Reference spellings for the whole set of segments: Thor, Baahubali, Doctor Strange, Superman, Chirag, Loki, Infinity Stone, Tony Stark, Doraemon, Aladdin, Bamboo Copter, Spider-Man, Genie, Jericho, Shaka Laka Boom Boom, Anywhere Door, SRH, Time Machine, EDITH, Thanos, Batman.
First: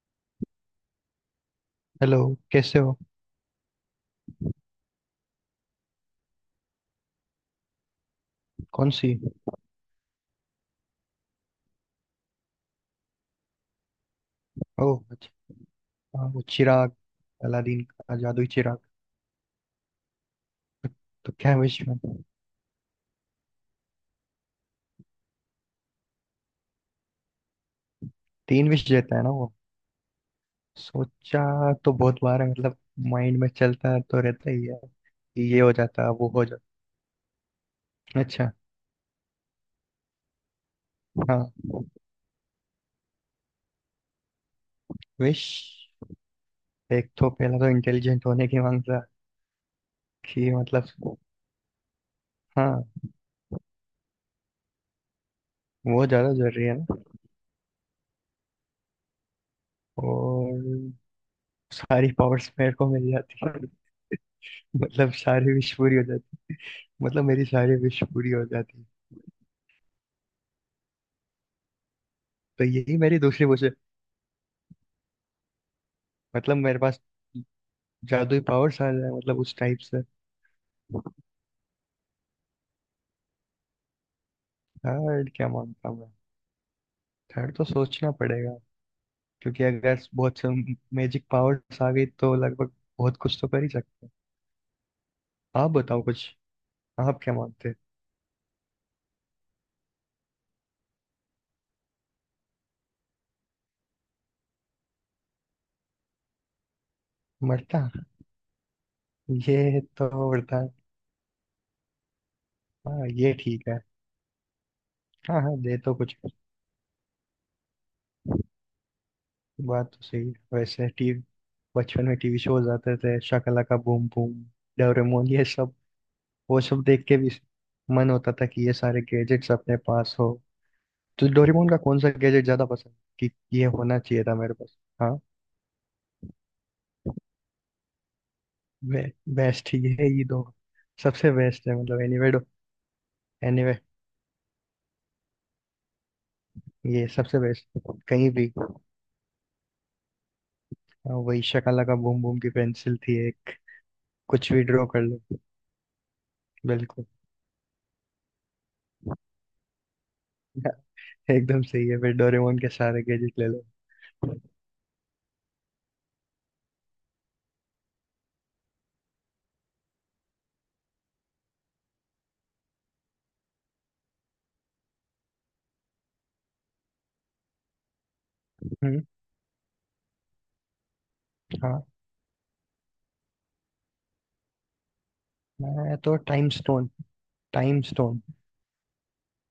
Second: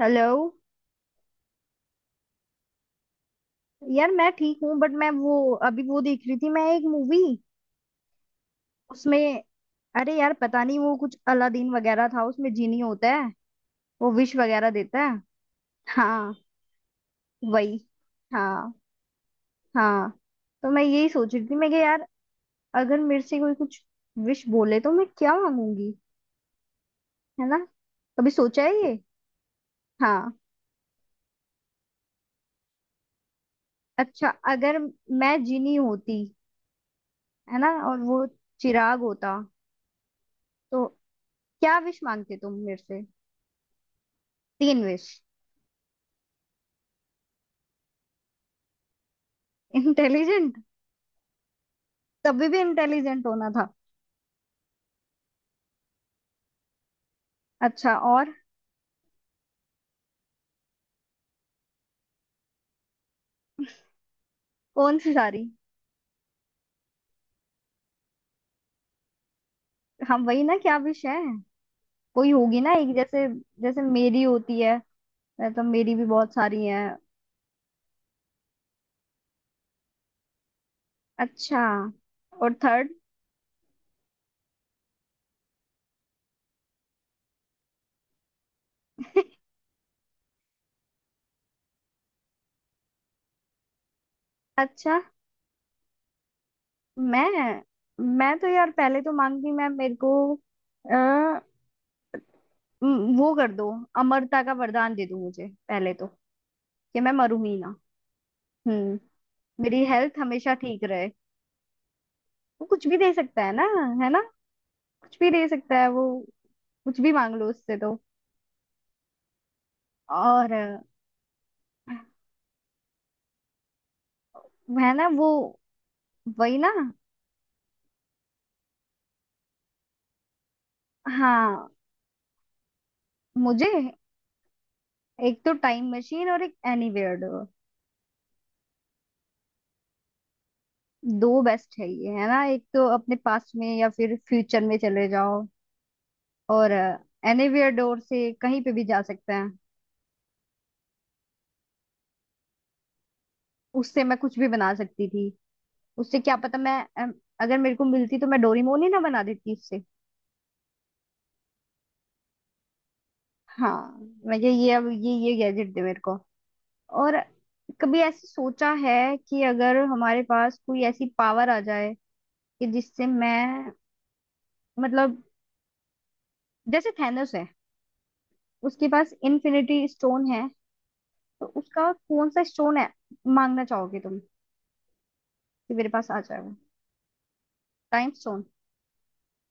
Hello. Hello. कैसे हो? यार मैं ठीक हूँ बट मैं वो अभी वो देख रही थी मैं एक मूवी। कौन सी? उसमें। अरे यार पता नहीं वो कुछ अलादीन वगैरह था उसमें जीनी होता है वो विश वगैरह ओ देता है। अच्छा। हाँ, हाँ। वो चिराग। वही। अलादीन का जादुई हाँ। चिराग। हाँ। तो मैं यही तो सोच रही थी क्या मैं कि विश में? यार अगर मेरे से कोई कुछ विश बोले तो मैं क्या मांगूंगी। है ना। कभी सोचा तीन है विश ये। देता है ना वो। हाँ। सोचा तो बहुत बार है मतलब। माइंड में चलता तो अच्छा रहता ही अगर है। मैं कि ये हो जीनी जाता, होती। वो हो जाता। है ना और वो अच्छा। चिराग होता तो हाँ। क्या विश मांगते तुम मेरे से। तीन विश। विश। एक तो पहला तो इंटेलिजेंट होने की मांगता। कि इंटेलिजेंट। मतलब। तभी भी हाँ। इंटेलिजेंट होना था। वो ज्यादा जरूरी है ना। अच्छा और। और। सारी पावर्स मेरे को मिल जाती। कौन मतलब सी सारी। सारी विश पूरी हो जाती। मतलब मेरी सारी विश पूरी हो जाती। हम वही ना क्या विश है। कोई होगी तो ना एक यही मेरी जैसे। दूसरी विश। जैसे मेरी होती है। मतलब मेरी भी बहुत मतलब सारी मेरे है। पास। जादुई पावर्स आ जाए, मतलब उस टाइप से। अच्छा और थर्ड। थर्ड क्या मानता हूँ मैं? थर्ड तो सोचना पड़ेगा। क्योंकि अगर बहुत से मैजिक पावर्स आ गई तो लगभग बहुत कुछ तो कर ही सकते हैं। अच्छा आप बताओ कुछ। आप क्या मैं मानते हैं? मैं तो यार पहले तो मांगती मैं मेरे को। आ, वो कर दो। अमरता का वरदान दे दो मुझे पहले तो। कि मैं मरूं ही ना। मरता। हम्म। ये मेरी तो हेल्थ हमेशा मरता। ठीक रहे। वो कुछ भी हाँ, दे ये सकता है ना। ठीक है। है ना। कुछ भी हाँ, दे हाँ, दे सकता है तो वो। कुछ। कुछ भी मांग लो उससे तो। बात तो सही है। और वैसे टीवी। बचपन में टीवी शोज आते थे, शाकालाका बूम बूम। मैं ना डोरेमोन वो ये सब। वही वो ना। सब देख के भी मन होता था कि ये सारे गैजेट्स अपने पास हो। तो हाँ डोरेमोन का कौन सा गैजेट ज्यादा पसंद? कि ये मुझे होना चाहिए था मेरे पास, हाँ। एक तो टाइम मशीन और एक एनीवेयर डोर। वे, बेस्ट ये है ये दो। दो सबसे बेस्ट है, बेस्ट है मतलब ये है एनीवे। ना एक तो अपने पास्ट में एनीवे। या फिर फ्यूचर में चले जाओ। और ये सबसे बेस्ट। एनीवेयर डोर कहीं से भी। कहीं पे भी जा सकते हैं। हाँ, वही शकाला का बूम बूम की पेंसिल थी एक। उससे मैं कुछ भी कुछ भी बना ड्रॉ कर सकती थी। लो। उससे क्या पता मैं बिल्कुल। अगर मेरे को मिलती तो मैं डोरीमोन ही ना बना देती उससे। एकदम सही है, फिर डोरेमोन के सारे गैजेट ले लो। हाँ मैं ये अब ये गैजेट दे मेरे को। और कभी ऐसे सोचा है कि अगर हमारे पास कोई ऐसी पावर आ जाए कि जिससे मैं मतलब जैसे थैनोस है उसके हम्म। पास इन्फिनिटी स्टोन है तो हाँ। उसका कौन सा स्टोन है मांगना चाहोगे तुम कि मेरे मैं पास तो आ जाए टाइम वो। Stone. Time time stone. Stone.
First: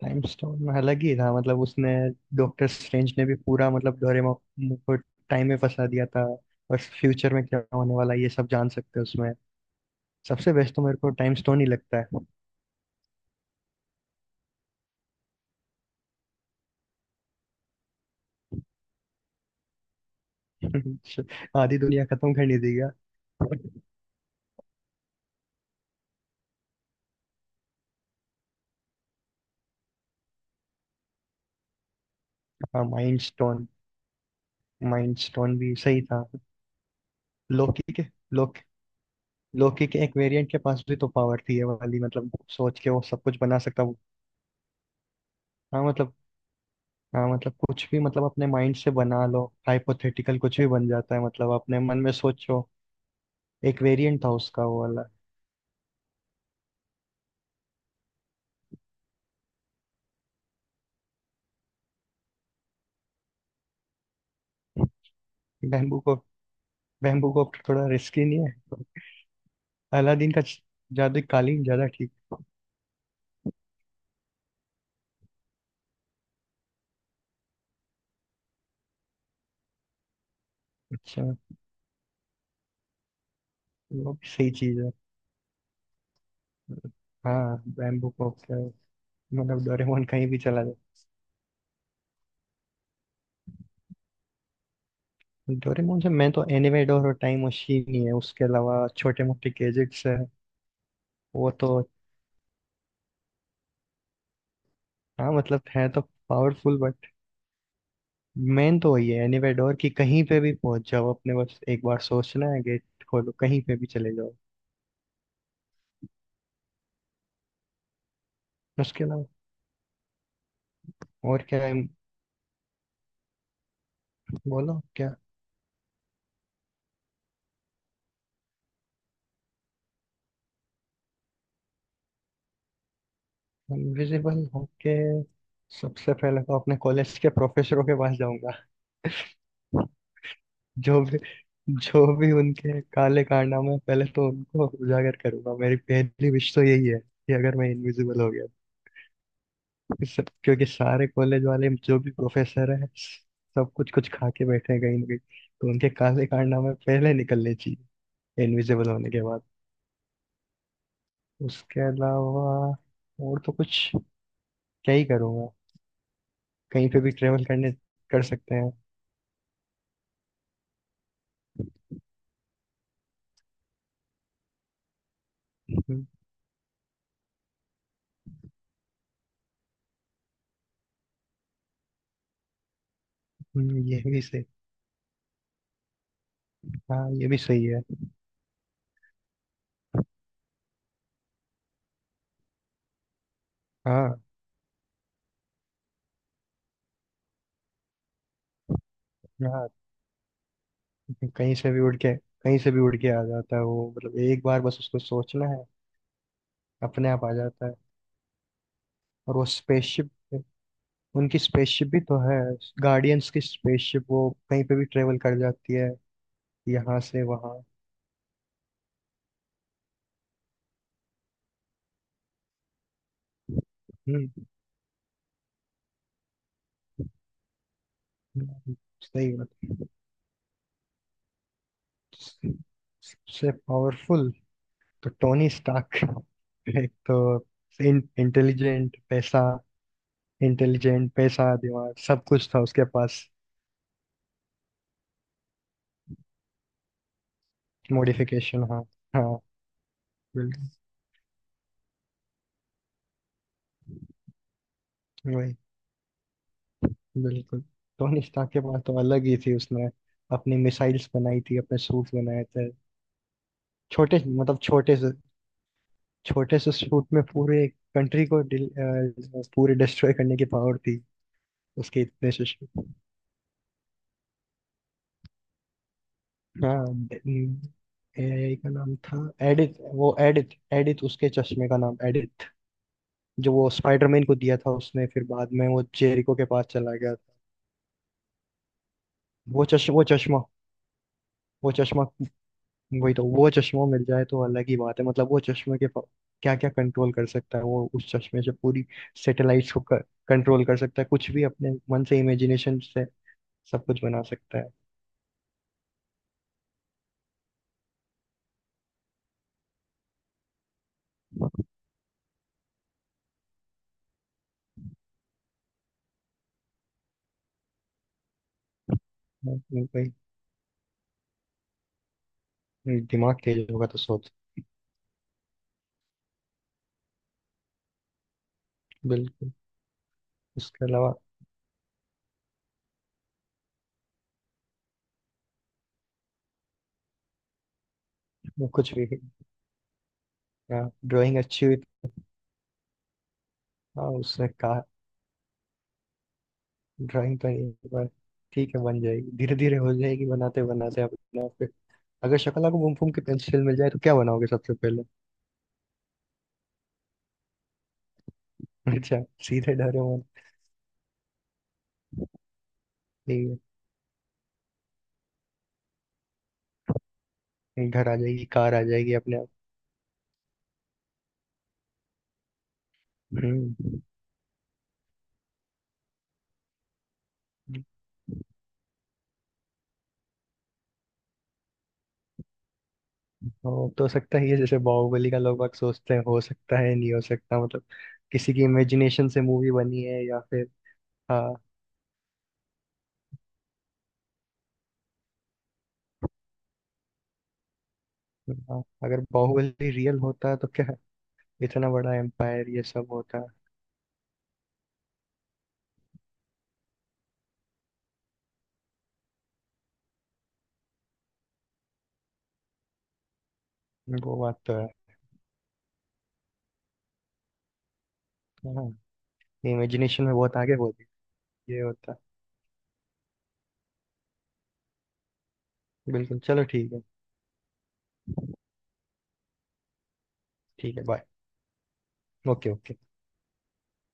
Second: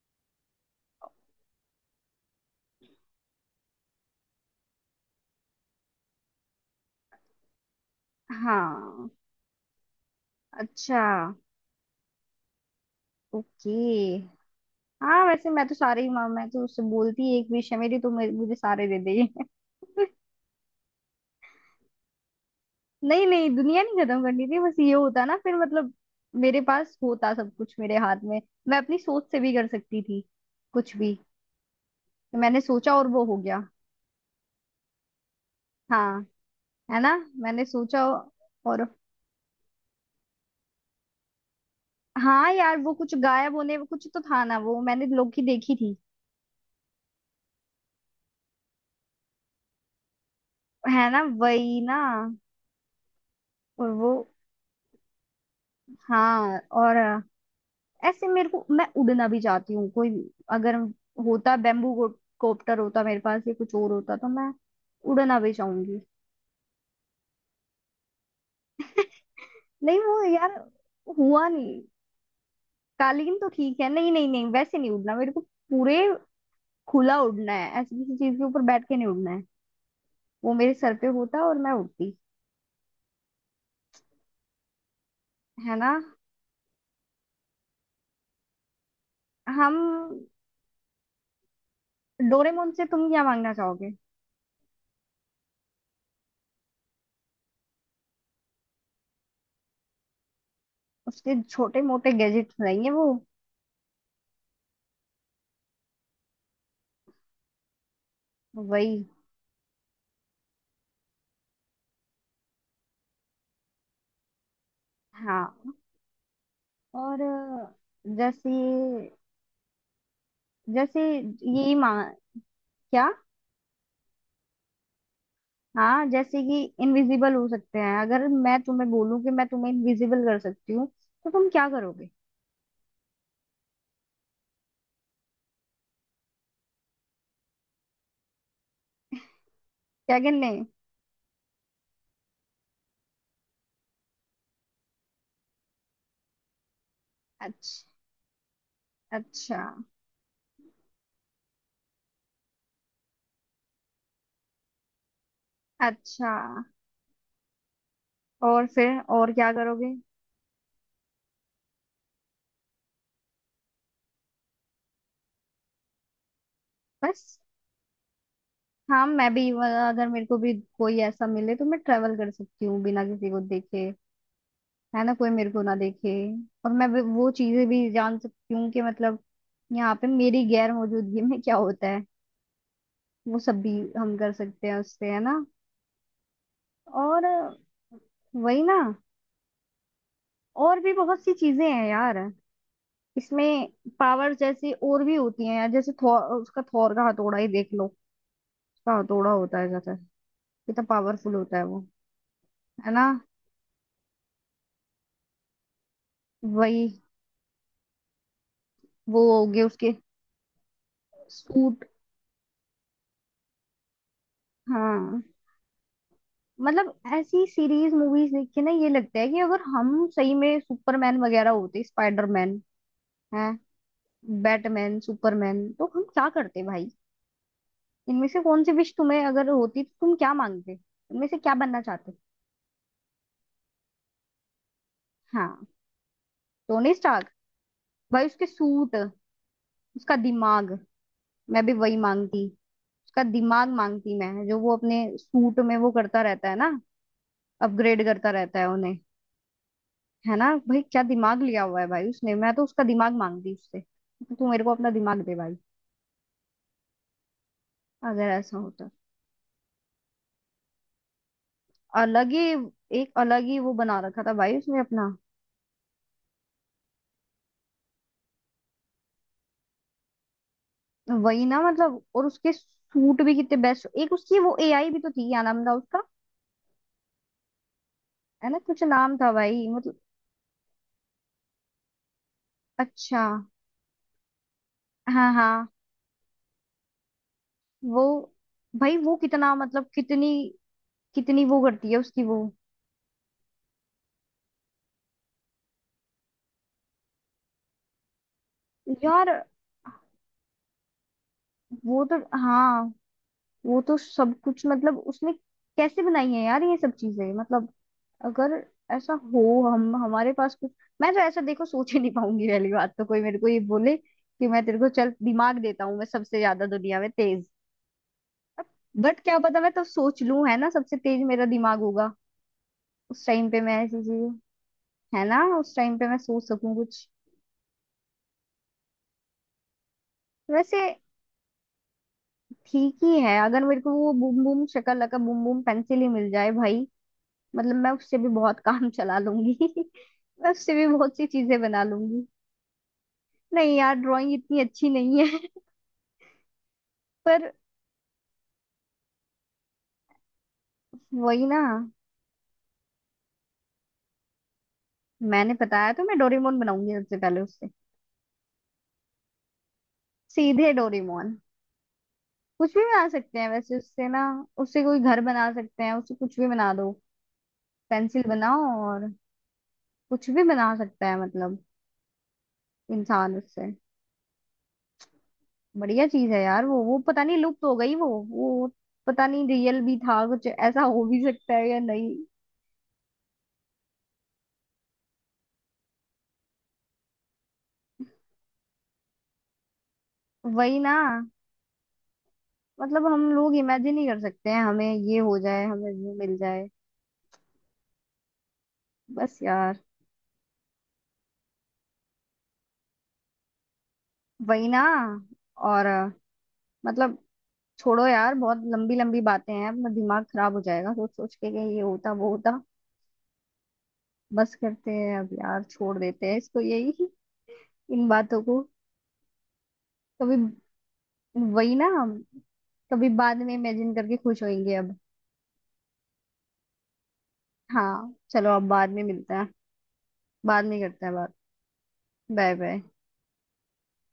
Time stone में अलग ही था, मतलब उसने डॉक्टर स्ट्रेंज ने भी पूरा, मतलब डोरेमोन को टाइम में फंसा दिया था। और फ्यूचर में क्या होने वाला है ये सब जान सकते हैं हाँ। उसमें। सबसे बेस्ट तो मेरे अच्छा। को टाइम स्टोन ही लगता है। ओके। हाँ वैसे मैं तो सारे ही माँ मैं तो उससे बोलती एक विषय मेरी तो मेरे- मुझे सारे दे। दे। आधी दुनिया खत्म करने दी गया। नहीं नहीं दुनिया नहीं खत्म करनी थी बस ये होता ना फिर मतलब मेरे पास होता सब कुछ मेरे हाथ में। मैं अपनी सोच से भी कर सकती थी कुछ भी। तो मैंने हाँ, सोचा और माइंड वो हो गया। स्टोन। माइंड स्टोन भी सही हाँ। था। है ना। मैंने लोकी सोचा के लोक और। लोकी के एक वेरिएंट के पास भी तो पावर थी ये वाली, मतलब हाँ यार सोच के वो वो कुछ सब कुछ गायब बना होने सकता वो। कुछ तो था ना वो मैंने लोकी देखी हाँ, थी। मतलब। हाँ, मतलब कुछ भी, मतलब अपने माइंड से बना लो हाइपोथेटिकल, कुछ भी बन है जाता है, ना मतलब अपने वही ना। मन में सोचो। एक और वो। वेरिएंट था उसका वो वाला। हाँ। और ऐसे मेरे को मैं उड़ना भी चाहती हूँ कोई अगर होता बेम्बू कॉप्टर होता मेरे पास या कुछ और होता तो मैं उड़ना भी बैम्बू चाहूंगी। को बैम्बू कॉप्टर थोड़ा रिस्की नहीं है? नहीं वो अलादीन का यार च- जादू हुआ कालीन नहीं। ज्यादा ठीक। कालीन तो ठीक है नहीं नहीं नहीं वैसे नहीं उड़ना मेरे को पूरे खुला उड़ना है ऐसी किसी चीज के ऊपर बैठ के नहीं उड़ना है। वो मेरे सर पे अच्छा। होता और मैं उड़ती। वो भी सही चीज है। है ना। हाँ, बैम्बू कॉप्टर। मतलब डोरेमोन हम। कहीं भी चला जाए। डोरेमोन से तुम क्या मांगना चाहोगे। डोरेमोन से मैं तो एनिमेडोर और टाइम मशीन ही है, उसके अलावा छोटे मोटे गैजेट्स है। उसके वो छोटे तो। मोटे गैजेट्स रहेंगे वो हाँ, मतलब है तो पावरफुल, बट मेन तो वही। वही है एनिमेडोर, कि कहीं पे भी पहुंच जाओ अपने, बस एक बार सोचना है, गेट खोलो, कहीं पे भी चले जाओ। हाँ और जैसे उसके अलावा जैसे और क्या ये है? मां क्या। बोलो क्या। हाँ जैसे कि इनविजिबल हो सकते हैं अगर मैं तुम्हें बोलूं कि मैं तुम्हें इनविजिबल कर सकती हूँ तो तुम क्या करोगे। इनविजिबल होके सबसे पहले तो अपने कॉलेज के प्रोफेसरों के पास जाऊंगा। क्या गिनने। जो भी जो भी उनके काले कारनामे हैं, पहले तो उनको उजागर करूंगा। मेरी पहली विश तो यही है कि अगर मैं अच्छा। इनविजिबल हो गया अच्छा। क्योंकि सारे कॉलेज वाले जो भी प्रोफेसर हैं, सब कुछ कुछ खा के बैठे हैं कहीं ना कहीं। तो उनके काले अच्छा कारनामे पहले निकलने चाहिए और इनविजिबल फिर होने के और बाद। क्या करोगे। उसके अलावा और तो कुछ क्या ही करूंगा। कहीं पे भी बस। ट्रेवल करने कर सकते हैं। हाँ मैं भी अगर मेरे को भी कोई ऐसा मिले तो मैं ट्रेवल कर सकती हूँ बिना किसी को देखे। है ना कोई मेरे को ना देखे। और मैं भी- वो चीजें भी जान सकती हूँ कि मतलब यहाँ पे मेरी गैर मौजूदगी में क्या होता है वो सब भी ये हम भी कर सही। सकते हैं उससे है ना। हाँ, और ये भी सही है। वही ना और भी बहुत सी चीजें हैं यार इसमें। हाँ, पावर जैसी और भी होती है यार जैसे थॉर उसका थॉर का हथौड़ा ही देख लो। उसका हथौड़ा होता हाँ। है जैसे कितना पावरफुल कहीं होता है से भी वो। उड़ के कहीं से भी है उड़ ना के आ जाता है वो, मतलब एक बार बस उसको सोचना है, वही अपने आप आ जाता है। वो और वो हो गए उसके स्पेसशिप, उनकी स्पेसशिप सूट। भी तो है, गार्डियंस की स्पेसशिप वो कहीं पे भी ट्रेवल हाँ कर जाती है मतलब यहाँ से ऐसी वहाँ। सीरीज मूवीज देख के ना ये लगता है कि अगर हम सही में सुपरमैन वगैरह होते स्पाइडरमैन है हम्म। बैटमैन सुपरमैन तो हम क्या करते भाई। इनमें से कौन सी हम्म, विश तुम्हें सही अगर बात। होती तो तुम क्या मांगते इनमें से क्या बनना चाहते। सबसे पावरफुल तो टोनी हाँ स्टार्क। एक टोनी तो स्टार्क भाई उसके इंटेलिजेंट, सूट पैसा। उसका दिमाग। इंटेलिजेंट, पैसा, मैं भी दिमाग वही सब मांगती। कुछ था उसके पास। उसका दिमाग मांगती मैं जो वो अपने सूट में वो करता रहता है ना अपग्रेड करता रहता मॉडिफिकेशन, है हाँ। उन्हें। हाँ। है ना बिल्कुल। भाई क्या दिमाग लिया हुआ है भाई उसने मैं तो उसका दिमाग मांगती उससे। तू मेरे को अपना दिमाग दे भाई। वही। बिल्कुल। टोनी अगर स्टार्क ऐसा के पास होता तो अलग ही थी, उसने अपनी मिसाइल्स बनाई थी, अपने सूट अलग ही बनाए थे। एक अलग ही वो बना छोटे रखा था भाई मतलब उसने छोटे अपना। से छोटे से सूट में पूरे एक कंट्री को पूरे डिस्ट्रॉय करने की पावर थी। वही ना उसके मतलब और इतने से उसके suit। सूट भी कितने बेस्ट एक उसकी वो एआई भी तो थी क्या नाम था उसका। हाँ। ड- है ना का कुछ नाम था नाम था भाई एडिथ। मतलब। वो एडिथ, एडिथ, उसके चश्मे का नाम एडिथ, अच्छा। जो वो स्पाइडरमैन को दिया था उसने, फिर हाँ बाद में हाँ वो जेरिको के पास चला गया था। वो। भाई वो कितना वो मतलब चश्मा, वो कितनी चश्मा, कितनी वो वो करती है चश्मा। उसकी वो। वही तो, वो चश्मा मिल जाए तो अलग ही बात है, मतलब वो चश्मे के क्या क्या कंट्रोल कर सकता है वो, उस चश्मे से पूरी यार सैटेलाइट्स को कंट्रोल कर सकता है, कुछ भी अपने वो मन तो। से, इमेजिनेशन हाँ से वो सब तो कुछ बना सब सकता कुछ है। मतलब उसने कैसे बनाई है यार ये सब चीजें मतलब अगर ऐसा हो हम हमारे पास कुछ। मैं तो ऐसा देखो सोच ही नहीं पाऊंगी पहली बात तो कोई मेरे को ये बोले कि मैं तेरे को चल दिमाग देता हूँ मैं सबसे ज्यादा दुनिया में तेज। बट क्या पता मैं तब भाई। सोच लूं है ना सबसे तेज मेरा दिमाग होगा। उस दिमाग टाइम पे तेज मैं होगा तो ऐसी सोच। चीज। है ना उस टाइम पे मैं सोच सकूं कुछ। बिल्कुल। वैसे इसके अलावा ठीक ही है अगर मेरे को वो boom boom Shakalaka boom boom pencil ही मिल जाए भाई। मतलब मैं उससे भी बहुत वो काम कुछ भी चला लूंगी मैं उससे भी बहुत सी ड्राइंग चीजें अच्छी हुई बना तो- लूंगी। नहीं यार हाँ, ड्राइंग उसने इतनी कहा अच्छी नहीं है। ड्राइंग तो पर नहीं पर ठीक है, बन जाएगी धीरे धीरे, हो जाएगी बनाते बनाते अपने वही आप ना। पे। अगर शक्ल आपको घूम घूम के पेंसिल मिल जाए तो क्या बनाओगे सबसे पहले? मैंने बताया तो मैं डोरेमोन बनाऊंगी सबसे पहले उससे। अच्छा। सीधे डरे। सीधे डोरेमोन। कुछ भी बना सकते हैं वैसे उससे ना। उससे कोई घर बना सकते हैं उससे कुछ भी बना दो घर आ पेंसिल जाएगी, बनाओ कार आ और जाएगी अपने आप। कुछ भी बना सकता है मतलब इंसान उससे। हम्म। बढ़िया चीज है यार वो पता नहीं लुप्त हो गई वो पता नहीं रियल भी था कुछ ऐसा हो भी सकता है या नहीं। हो तो सकता ही है, जैसे बाहुबली का लोग बाग सोचते हैं हो सकता है, नहीं हो सकता, मतलब किसी की इमेजिनेशन से मूवी बनी है या फिर। वही ना हाँ। मतलब हम लोग इमेजिन ही कर सकते हैं हमें ये हो जाए हमें वो मिल जाए। हाँ, अगर बस यार। बाहुबली रियल होता तो क्या इतना बड़ा एम्पायर ये सब होता। वही ना। और मतलब छोड़ो यार बहुत लंबी लंबी बातें हैं अपना दिमाग खराब हो जाएगा सोच सोच के कि ये होता वो होता। वो बस बात तो है। करते हैं अब यार छोड़ देते हैं इसको यही इन बातों को। हाँ। इमेजिनेशन में कभी बहुत आगे होती, वही ये ना हम होता। कभी बाद में इमेजिन करके खुश होंगे अब। बिल्कुल, चलो ठीक है। हाँ चलो अब बाद में मिलते हैं। बाद में ठीक है, करते हैं बाय। बात। Bye okay, bye. ओके।